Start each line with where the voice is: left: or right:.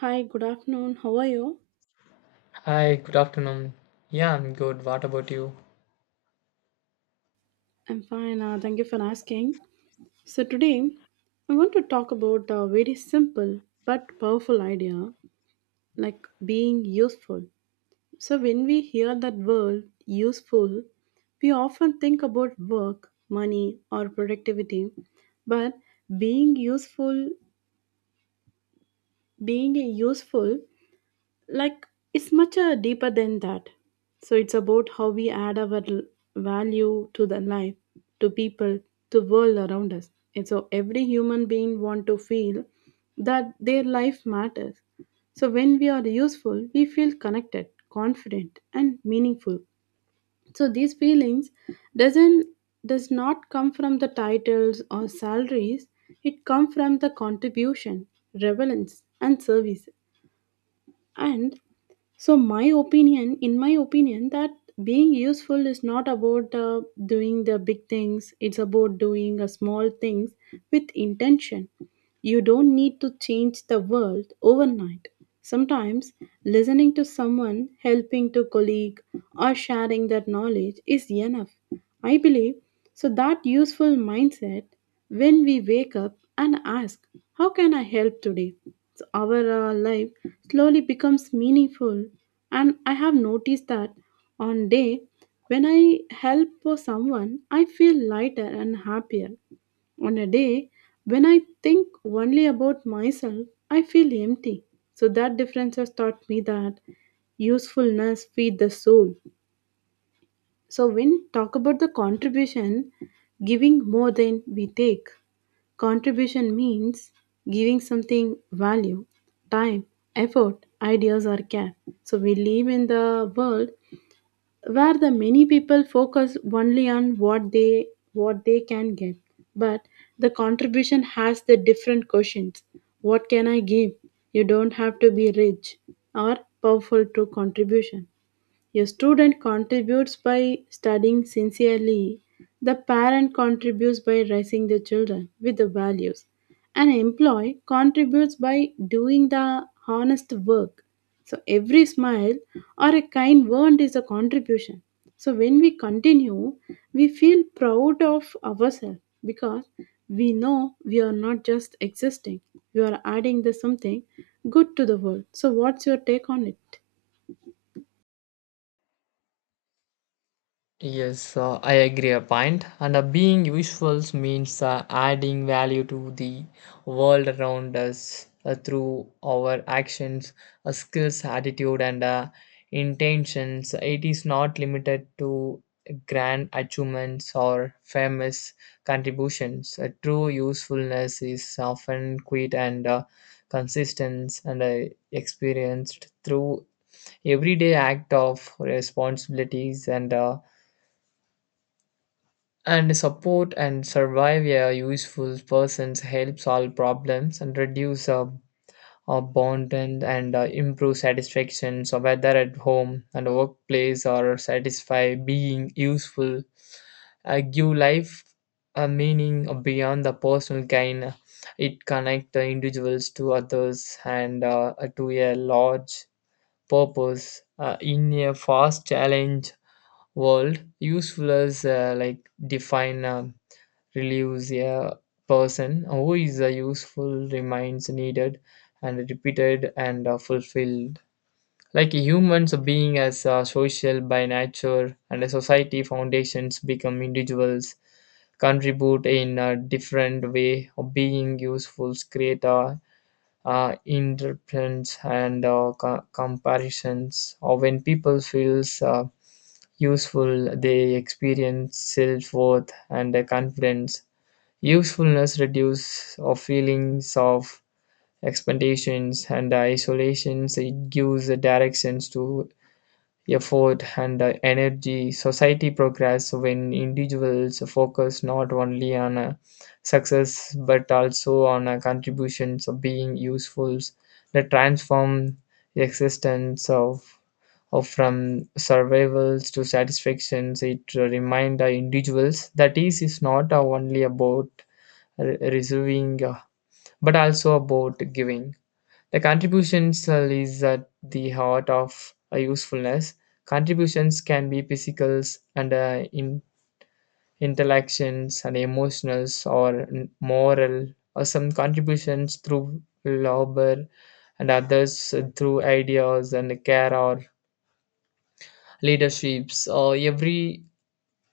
right: Hi, good afternoon. How are you?
left: Hi, good afternoon. Yeah, I'm good. What about you?
right: I'm fine. Thank you for asking. So, today I want to talk about a very simple but powerful idea like being useful. So, when we hear that word useful, we often think about work, money, or productivity. But being useful, being a useful like it's much deeper than that, so it's about how we add our value to the life, to people, to world around us. And so every human being want to feel that their life matters. So when we are useful, we feel connected, confident and meaningful. So these feelings doesn't does not come from the titles or salaries, it come from the contribution, relevance and service. And so my opinion in my opinion that being useful is not about doing the big things, it's about doing a small things with intention. You don't need to change the world overnight. Sometimes listening to someone, helping to colleague, or sharing that knowledge is enough, I believe. So that useful mindset, when we wake up and ask, how can I help today? So our life slowly becomes meaningful, and I have noticed that on day when I help for someone, I feel lighter and happier. On a day when I think only about myself, I feel empty. So that difference has taught me that usefulness feed the soul. So when talk about the contribution, giving more than we take. Contribution means giving something value, time, effort, ideas or care. So we live in the world where the many people focus only on what they can get. But the contribution has the different questions. What can I give? You don't have to be rich or powerful to contribution. A student contributes by studying sincerely. The parent contributes by raising the children with the values. An employee contributes by doing the honest work. So every smile or a kind word is a contribution. So when we continue, we feel proud of ourselves because we know we are not just existing, we are adding the something good to the world. So what's your take on it?
left: Yes, I agree a point. And being useful means adding value to the world around us through our actions, skills, attitude, and intentions. It is not limited to grand achievements or famous contributions. True usefulness is often quiet and consistent and experienced through everyday act of responsibilities and and support and survive a useful persons help solve problems and reduce abandon and improve satisfaction, so whether at home and workplace or satisfy being useful give life a meaning beyond the personal gain. It connect the individuals to others and to a large purpose in a fast challenge world useful as like define relieves a person who is a useful remains needed and repeated and fulfilled like humans being as social by nature and a society foundations become individuals contribute in a different way of being useful create a interprets and comparisons or when people feels useful, they experience self worth and a confidence. Usefulness reduces our feelings of expectations and isolations. It gives a directions to effort and energy. Society progress when individuals focus not only on success but also on contributions of being useful. They transform the existence of or from survivals to satisfactions. It remind the individuals that ease is not only about receiving but also about giving. The contributions is at the heart of usefulness. Contributions can be physical and in intellections and emotionals or moral or some contributions through labor and others through ideas and care or leaderships or every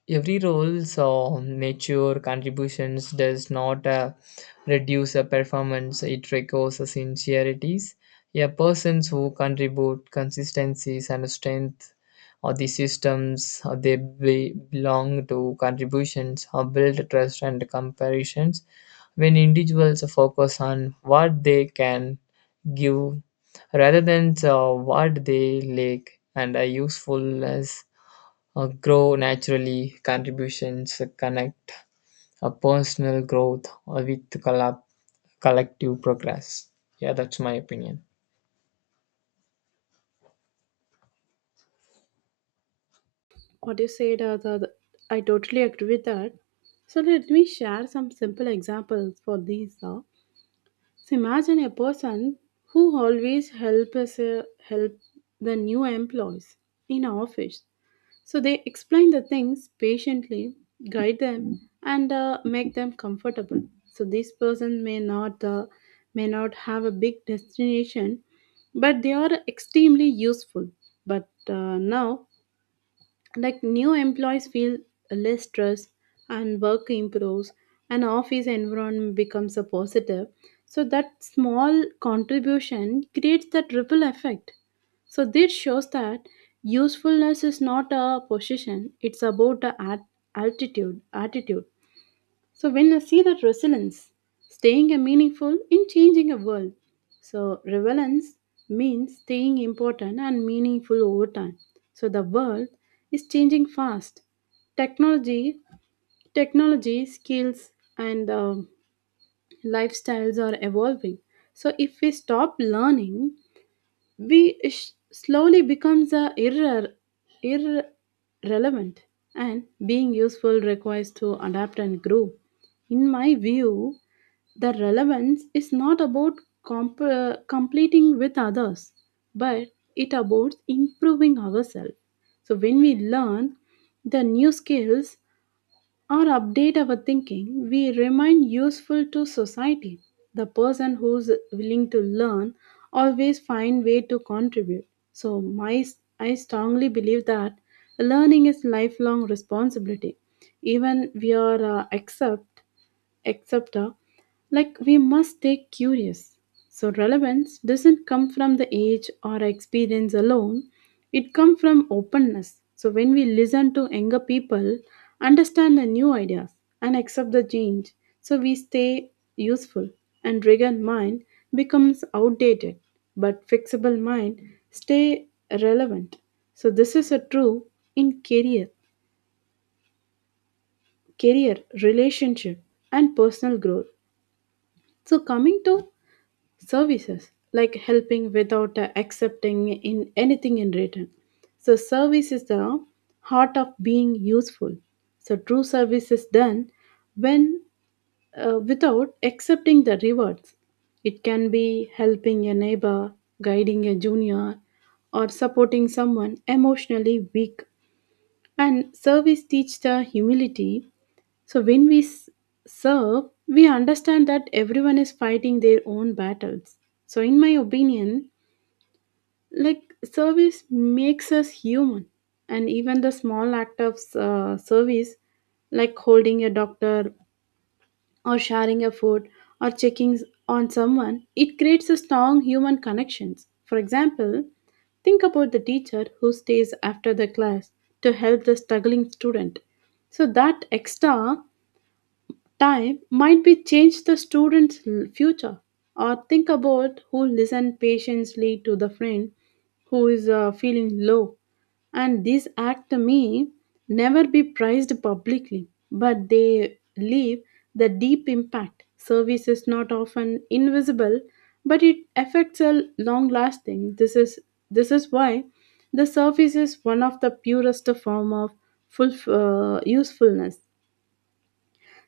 left: Every role's or mature contributions does not reduce a performance, it requires a sincerities. A persons who contribute consistencies and strength or the systems they belong to contributions or build trust and comparisons. When individuals focus on what they can give rather than what they lack and are usefulness grow naturally, contributions connect a personal growth with collective progress. Yeah, that's my opinion.
right: What you said I totally agree with that. So let me share some simple examples for these. So imagine a person who always help the new employees in our office. So they explain the things patiently, guide them, and make them comfortable. So this person may not have a big destination, but they are extremely useful. But now, like, new employees feel less stress, and work improves, and office environment becomes a positive. So that small contribution creates that ripple effect. So this shows that usefulness is not a position, it's about the at- altitude attitude. So when I see that resilience, staying a meaningful in changing a world. So relevance means staying important and meaningful over time. So the world is changing fast. Technology, technology, skills, and lifestyles are evolving. So if we stop learning, slowly becomes a irrelevant, and being useful requires to adapt and grow. In my view, the relevance is not about completing with others, but it about improving ourselves. So when we learn the new skills or update our thinking, we remain useful to society. The person who's willing to learn always find way to contribute. So my I strongly believe that learning is lifelong responsibility. Even we are accept etc. Like we must stay curious. So relevance doesn't come from the age or experience alone. It comes from openness. So when we listen to younger people, understand the new ideas and accept the change, so we stay useful, and rigid mind becomes outdated, but fixable mind stay relevant. So this is a true in career, relationship, and personal growth. So coming to services, like helping without accepting in anything in return. So service is the heart of being useful. So true service is done when, without accepting the rewards. It can be helping a neighbor, guiding a junior, or supporting someone emotionally weak. And service teaches the humility. So when we serve, we understand that everyone is fighting their own battles. So in my opinion, like, service makes us human, and even the small act of service, like holding a doctor, or sharing a food, or checking on someone, it creates a strong human connections. For example, think about the teacher who stays after the class to help the struggling student. So that extra time might be change the student's future. Or think about who listen patiently to the friend who is feeling low, and this act to me never be prized publicly, but they leave the deep impact. Service is not often invisible, but it affects a long lasting. This is why the service is one of the purest form of full usefulness.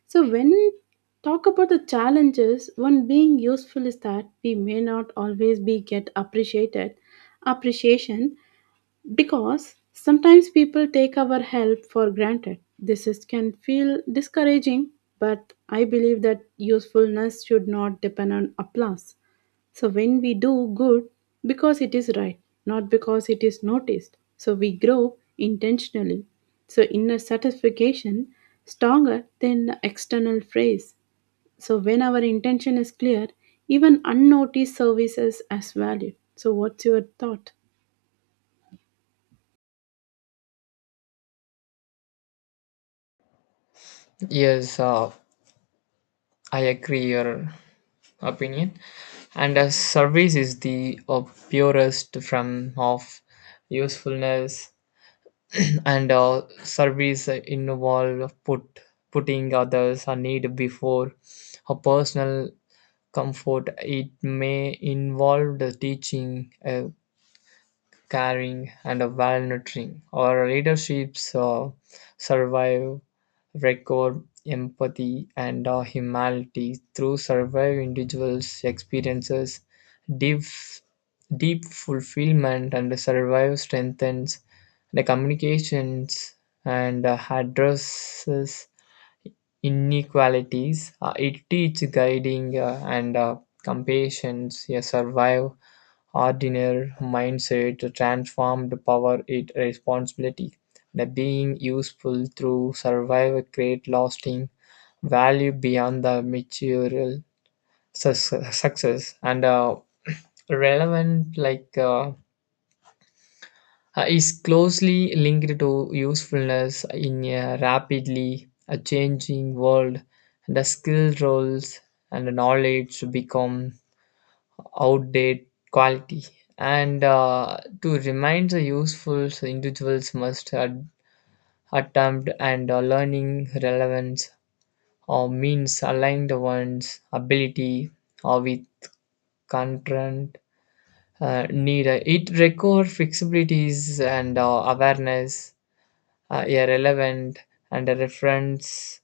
right: So when talk about the challenges, one being useful is that we may not always be get appreciated appreciation, because sometimes people take our help for granted. This is, can feel discouraging, but I believe that usefulness should not depend on applause. So when we do good because it is right, not because it is noticed, so we grow intentionally. So inner satisfaction stronger than external praise. So when our intention is clear, even unnoticed services as value. So what's your thought?
left: Yes, I agree your opinion. And a service is the purest form of usefulness, and service involve putting others' a need before a personal comfort. It may involve the teaching, caring, and a well-nurturing. Our leaderships survive, record empathy and humanity through survive individuals' experiences, deep, deep fulfillment, and survive strengthens the communications and addresses inequalities. It teaches guiding and compassion. Yeah, survive ordinary mindset transformed power into responsibility, the being useful through survival create lasting value beyond the material success. And relevant like is closely linked to usefulness in a rapidly changing world. The skill roles and the knowledge become outdated quality and to remain the useful, so individuals must attempt and learning relevance or means aligned one's ability or with content need. It require flexibilities and awareness a relevant and a reference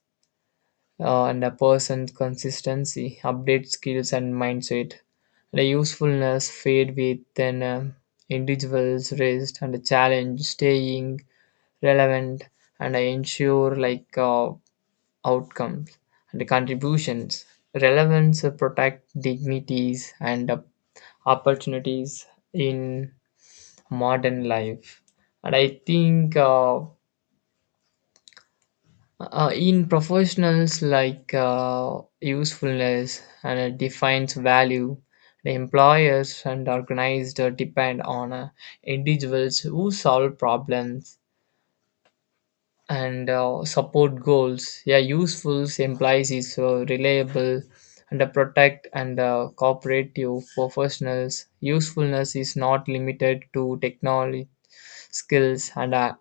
left: and a person's consistency, update skills and mindset. The usefulness fade with an individual's rest and the challenge staying relevant and ensure like outcomes and the contributions. Relevance protect dignities and opportunities in modern life. And I think in professionals like usefulness and it defines value, the employers and organized depend on individuals who solve problems and support goals. Yeah, useful implies is reliable and protect and cooperative professionals. Usefulness is not limited to technology skills and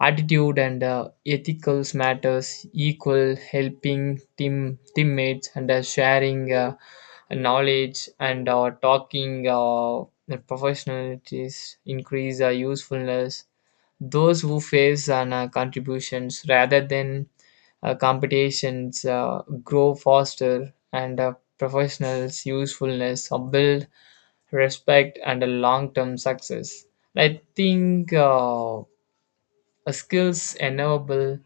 left: attitude and ethical matters. Equal helping teammates and sharing knowledge and talking professionalities increase usefulness. Those who face on contributions rather than competitions grow faster and professionals usefulness build respect and a long-term success. I think a skills enable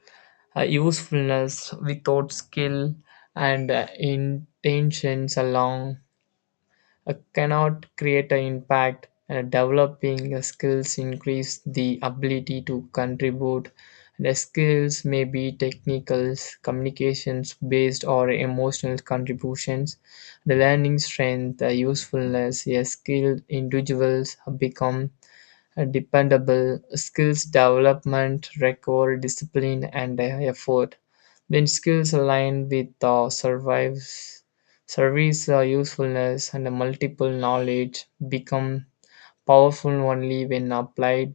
left: usefulness without skill and intentions along cannot create an impact, and developing skills increase the ability to contribute. The skills may be technical, communications based or emotional contributions. The learning strength the usefulness a skilled individuals become dependable. Skills development require discipline and effort. When skills align with the survives, service usefulness and the multiple knowledge become powerful only when applied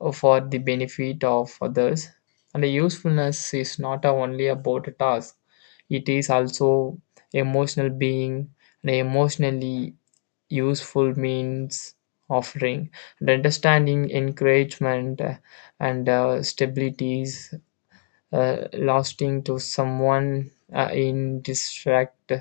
left: for the benefit of others. And the usefulness is not only about a task, it is also emotional being. And emotionally useful means offering and understanding encouragement and stabilities lasting to someone in distract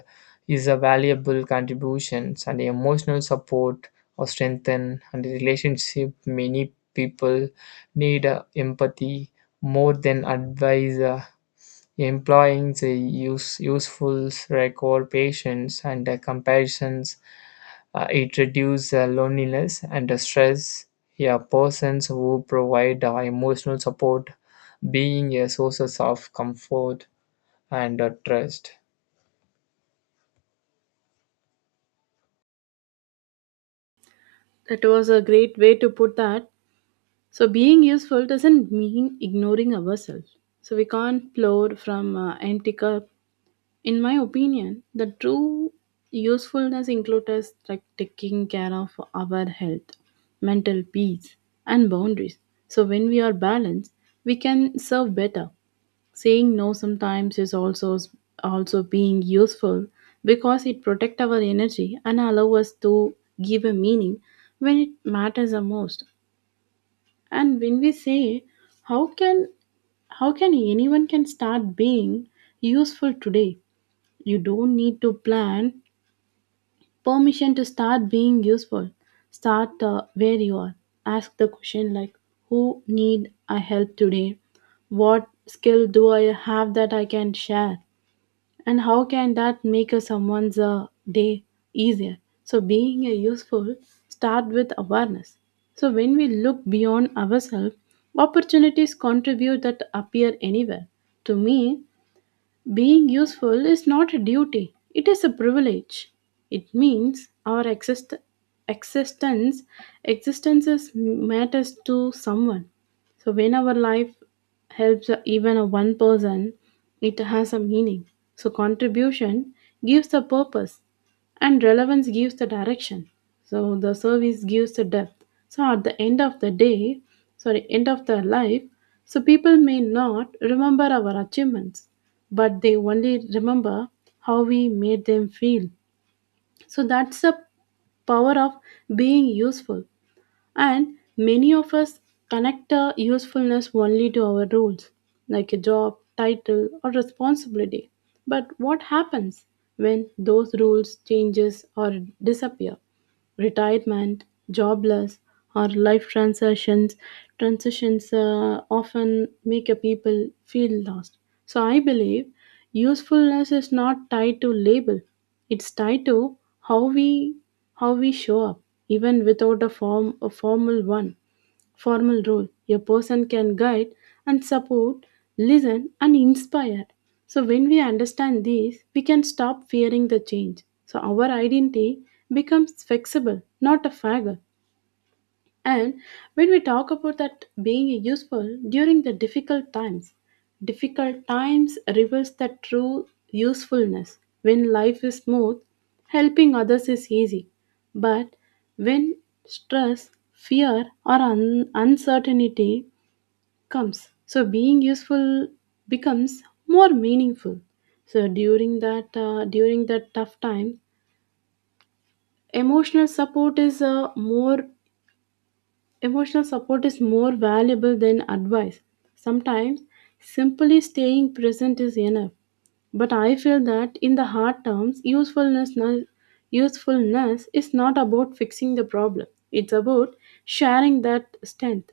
left: is a valuable contributions, and emotional support or strengthen and the relationship. Many people need empathy more than advice. Employing useful record patience and comparisons. It reduces loneliness and stress. Yeah, persons who provide emotional support, being a sources of comfort and trust.
right: That was a great way to put that. So, being useful doesn't mean ignoring ourselves. So, we can't pour from empty cup. In my opinion, the true usefulness includes, like, taking care of our health, mental peace, and boundaries. So, when we are balanced, we can serve better. Saying no sometimes is also being useful, because it protects our energy and allow us to give a meaning when it matters the most. And when we say how can how can anyone can start being useful today? You don't need to plan permission to start being useful. Start where you are. Ask the question like, who need I help today? What skill do I have that I can share? And how can that make a someone's day easier? So being a useful start with awareness. So when we look beyond ourselves, opportunities contribute that appear anywhere. To me, being useful is not a duty, it is a privilege. It means our existence existences matters to someone. So when our life helps even a one person, it has a meaning. So contribution gives the purpose, and relevance gives the direction. So the service gives the depth. So at the end of the day, sorry, end of the life, so people may not remember our achievements, but they only remember how we made them feel. So that's the power of being useful. And many of us connect usefulness only to our roles, like a job, title, or responsibility. But what happens when those rules changes or disappear? Retirement, jobless, or life transitions, often make a people feel lost. So I believe usefulness is not tied to label; it's tied to how we how we show up, even without a formal role. A person can guide and support, listen and inspire. So when we understand this, we can stop fearing the change. So our identity becomes flexible, not a faggot. And when we talk about that being useful during the difficult times reveals the true usefulness. When life is smooth, helping others is easy. But when stress, fear, or uncertainty comes, so being useful becomes more meaningful. So during that tough time, emotional support is uh, more Emotional support is more valuable than advice. Sometimes, simply staying present is enough. But I feel that in the hard terms, usefulness is not about fixing the problem, it's about sharing that strength.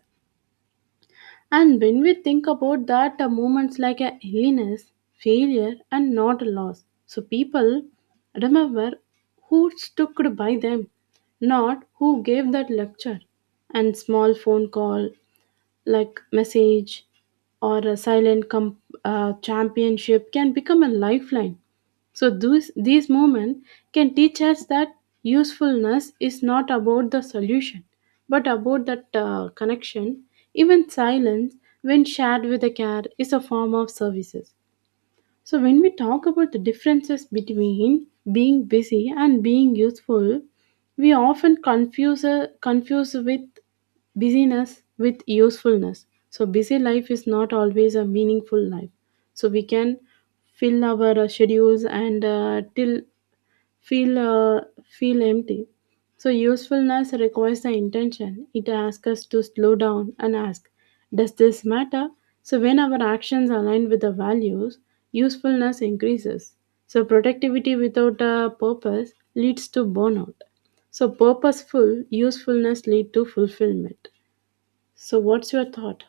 right: And when we think about that, moments like a illness, failure, and not a loss. So people remember who stuck by them, not who gave that lecture. And small phone call, like message, or a silent championship can become a lifeline. So these moments can teach us that usefulness is not about the solution, but about that connection. Even silence, when shared with a care, is a form of services. So, when we talk about the differences between being busy and being useful, we often confuse with busyness with usefulness. So, busy life is not always a meaningful life. So, we can fill our schedules and till feel empty. So usefulness requires the intention. It asks us to slow down and ask, does this matter? So when our actions align with the values, usefulness increases. So productivity without a purpose leads to burnout. So purposeful usefulness lead to fulfillment. So what's your thought?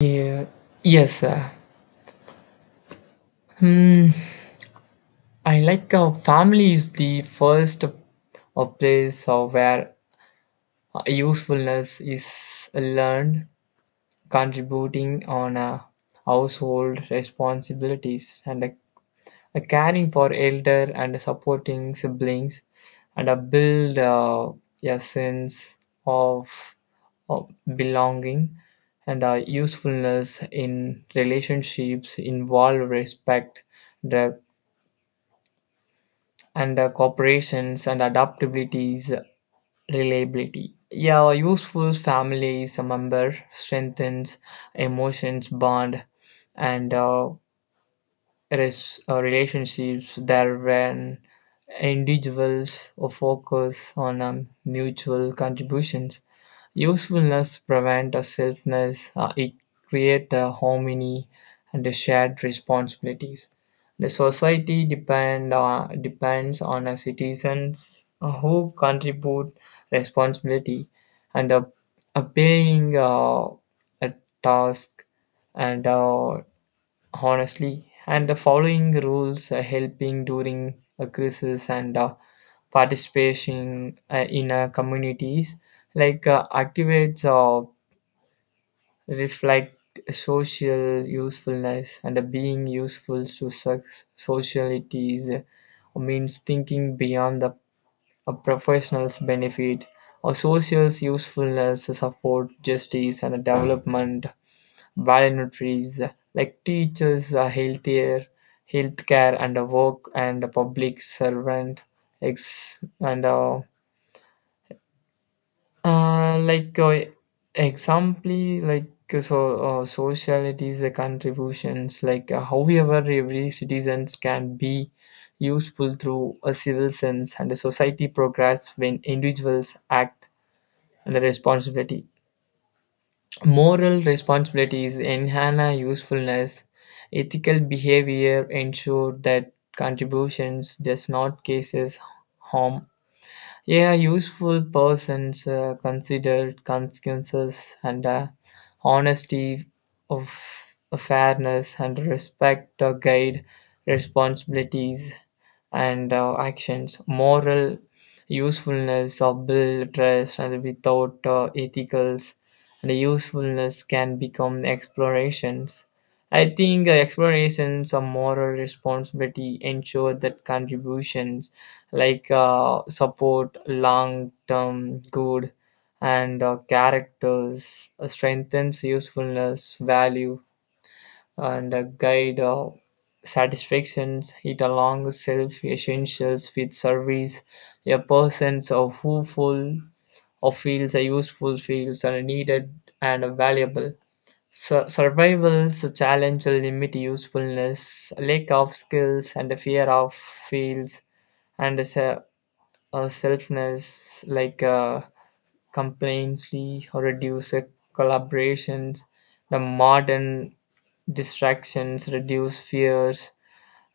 left: Yeah. Yes, hmm, I like family is the first place where usefulness is learned, contributing on household responsibilities and a caring for elder and supporting siblings and a build a sense of, of belonging, and a usefulness in relationships involve respect the, and the cooperations and adaptabilities reliability. Yeah, a useful family member strengthens emotions bond and relationships there when individuals focus on mutual contributions. Usefulness prevents a selfness, it creates a harmony and a shared responsibilities. The society depends on a citizens who contribute responsibility and paying a task and honestly and the following rules helping during a crisis and participation in communities like activates or reflect social usefulness. And being useful to societies means thinking beyond the a professional's benefit or social's usefulness support justice and development voluntries like teachers, healthcare, and work and public servant, ex- and like example, like so socialities, the contributions, like however every citizens can be useful through a civil sense, and a society progress when individuals act and responsibility. Moral responsibilities enhance usefulness. Ethical behavior ensure that contributions does not causes harm. A useful persons consider consequences and honesty of fairness and respect to guide responsibilities and actions. Moral usefulness of build trust, and without ethicals, the usefulness can become explorations. I think explorations of moral responsibility ensure that contributions like support long-term good, and characters strengthens usefulness value and a guide of satisfactions it along self essentials with service. A person so who full of feels are useful feels are needed and are valuable. Survival's challenge will limit usefulness, lack of skills and the fear of fields and a selfness like complaintsly or reduce collaborations. The modern distractions, reduce fears,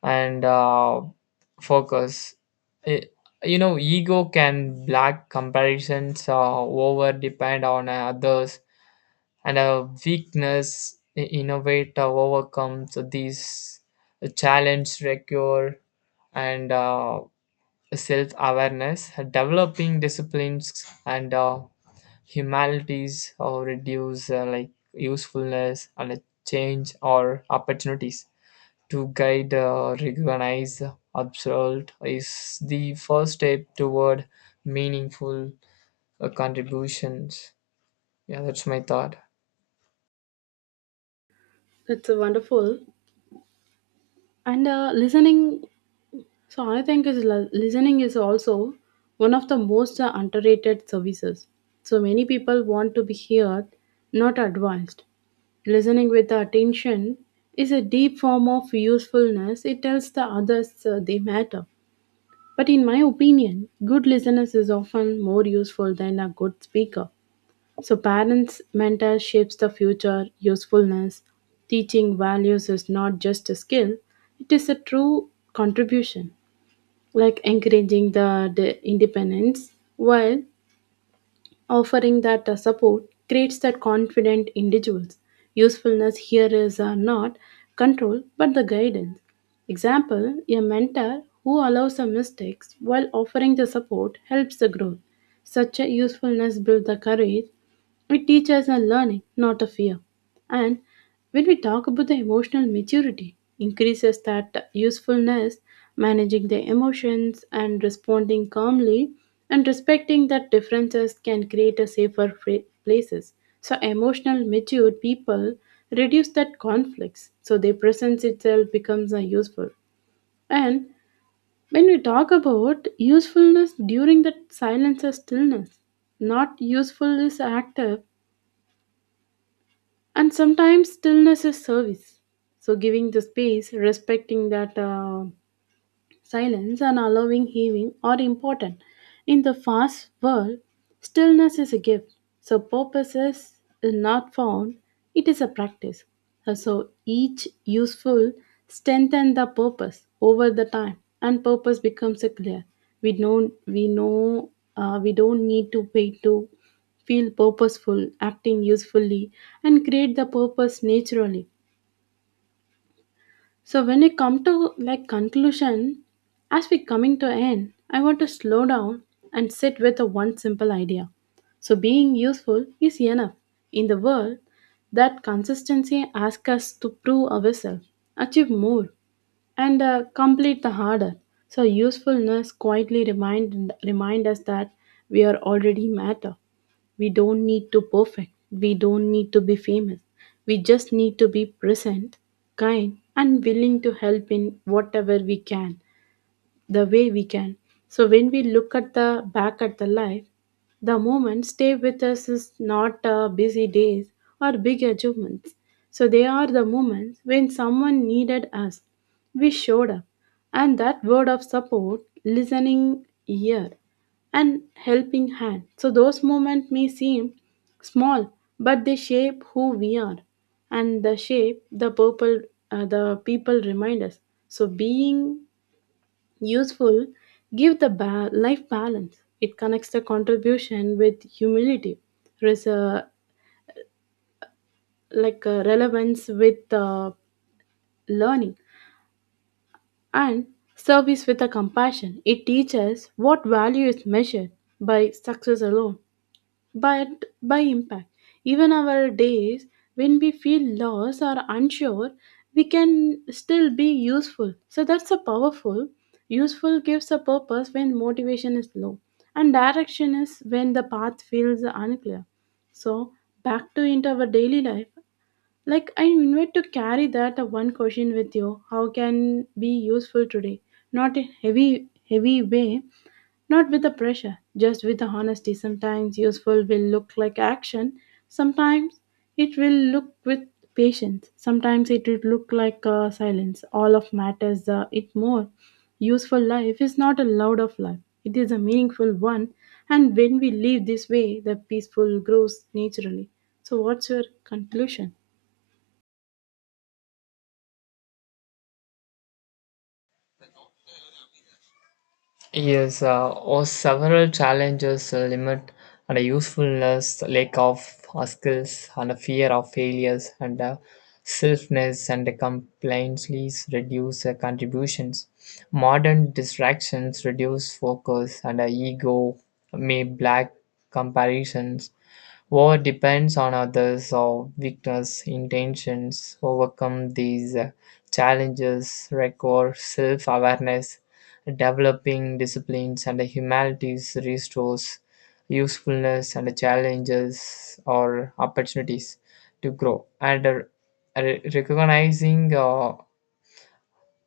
left: and focus. I- you know, ego can black comparisons, over depend on others, and a weakness innovate overcomes these challenge recure and self awareness. Developing disciplines and humanities or reduce like usefulness and change or opportunities to guide, recognize, observe is the first step toward meaningful contributions. Yeah, that's my thought.
right: That's a wonderful. And listening. So I think is listening is also one of the most underrated services. So many people want to be heard, not advised. Listening with attention is a deep form of usefulness. It tells the others they matter. But in my opinion, good listeners is often more useful than a good speaker. So parents mentor shapes the future usefulness. Teaching values is not just a skill, it is a true contribution, like encouraging the independence while offering that support creates that confident individuals. Usefulness here is not control but the guidance. Example, a mentor who allows the mistakes while offering the support helps the growth. Such a usefulness builds the courage. It teaches a learning, not a fear. And when we talk about the emotional maturity, increases that usefulness, managing the emotions and responding calmly and respecting that differences can create a safer places. So emotional mature people reduce that conflicts. So their presence itself becomes a useful. And when we talk about usefulness during that silence or stillness, not useful is active, and sometimes stillness is service. So giving the space, respecting that silence and allowing healing are important. In the fast world, stillness is a gift. So purpose is not found, it is a practice. So each useful strengthen the purpose over the time, and purpose becomes a clear. We know we don't need to wait to feel purposeful, acting usefully, and create the purpose naturally. So when we come to like conclusion, as we coming to end, I want to slow down and sit with a one simple idea. So being useful is enough in the world that consistency asks us to prove ourselves, achieve more, and complete the harder. So usefulness quietly remind us that we are already matter. We don't need to perfect. We don't need to be famous. We just need to be present, kind, and willing to help in whatever we can the way we can. So when we look at the back at the life, the moments stay with us is not busy days or big achievements. So they are the moments when someone needed us. We showed up, and that word of support, listening ear, and helping hand. So those moments may seem small, but they shape who we are, and the shape the purple the people remind us. So being useful, give the life balance. It connects the contribution with humility, res- uh, relevance with learning, and service with a compassion. It teaches what value is measured by success alone, but by impact. Even our days when we feel lost or unsure, we can still be useful. So that's a powerful. Useful gives a purpose when motivation is low, and direction is when the path feels unclear. So back to into our daily life. Like I invite to carry that one question with you. How can be useful today? Not in heavy way, not with the pressure, just with the honesty. Sometimes useful will look like action, sometimes it will look with patience, sometimes it will look like silence. All of matters it more. Useful life is not a loud of life, it is a meaningful one. And when we live this way, the peaceful grows naturally. So, what's your conclusion?
left: Yes, or several challenges limit and a usefulness, lack of skills, and a fear of failures, and selfness and the complaints leads reduce contributions. Modern distractions reduce focus, and ego may black comparisons. War depends on others' or weakness intentions overcome these challenges require self-awareness, developing disciplines and humanities restores usefulness and challenges or opportunities to grow. And recognizing uh,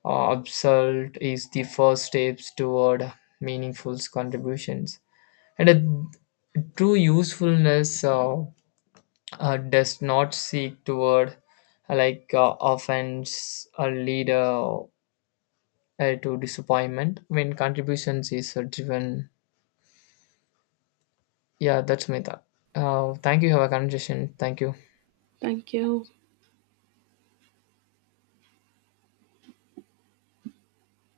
left: uh, absolute is the first steps toward meaningful contributions. And true usefulness does not seek toward like offense or lead to disappointment when contributions is driven. Yeah, that's my thought. Thank you. Have a conversation. Thank you.
right: Thank you.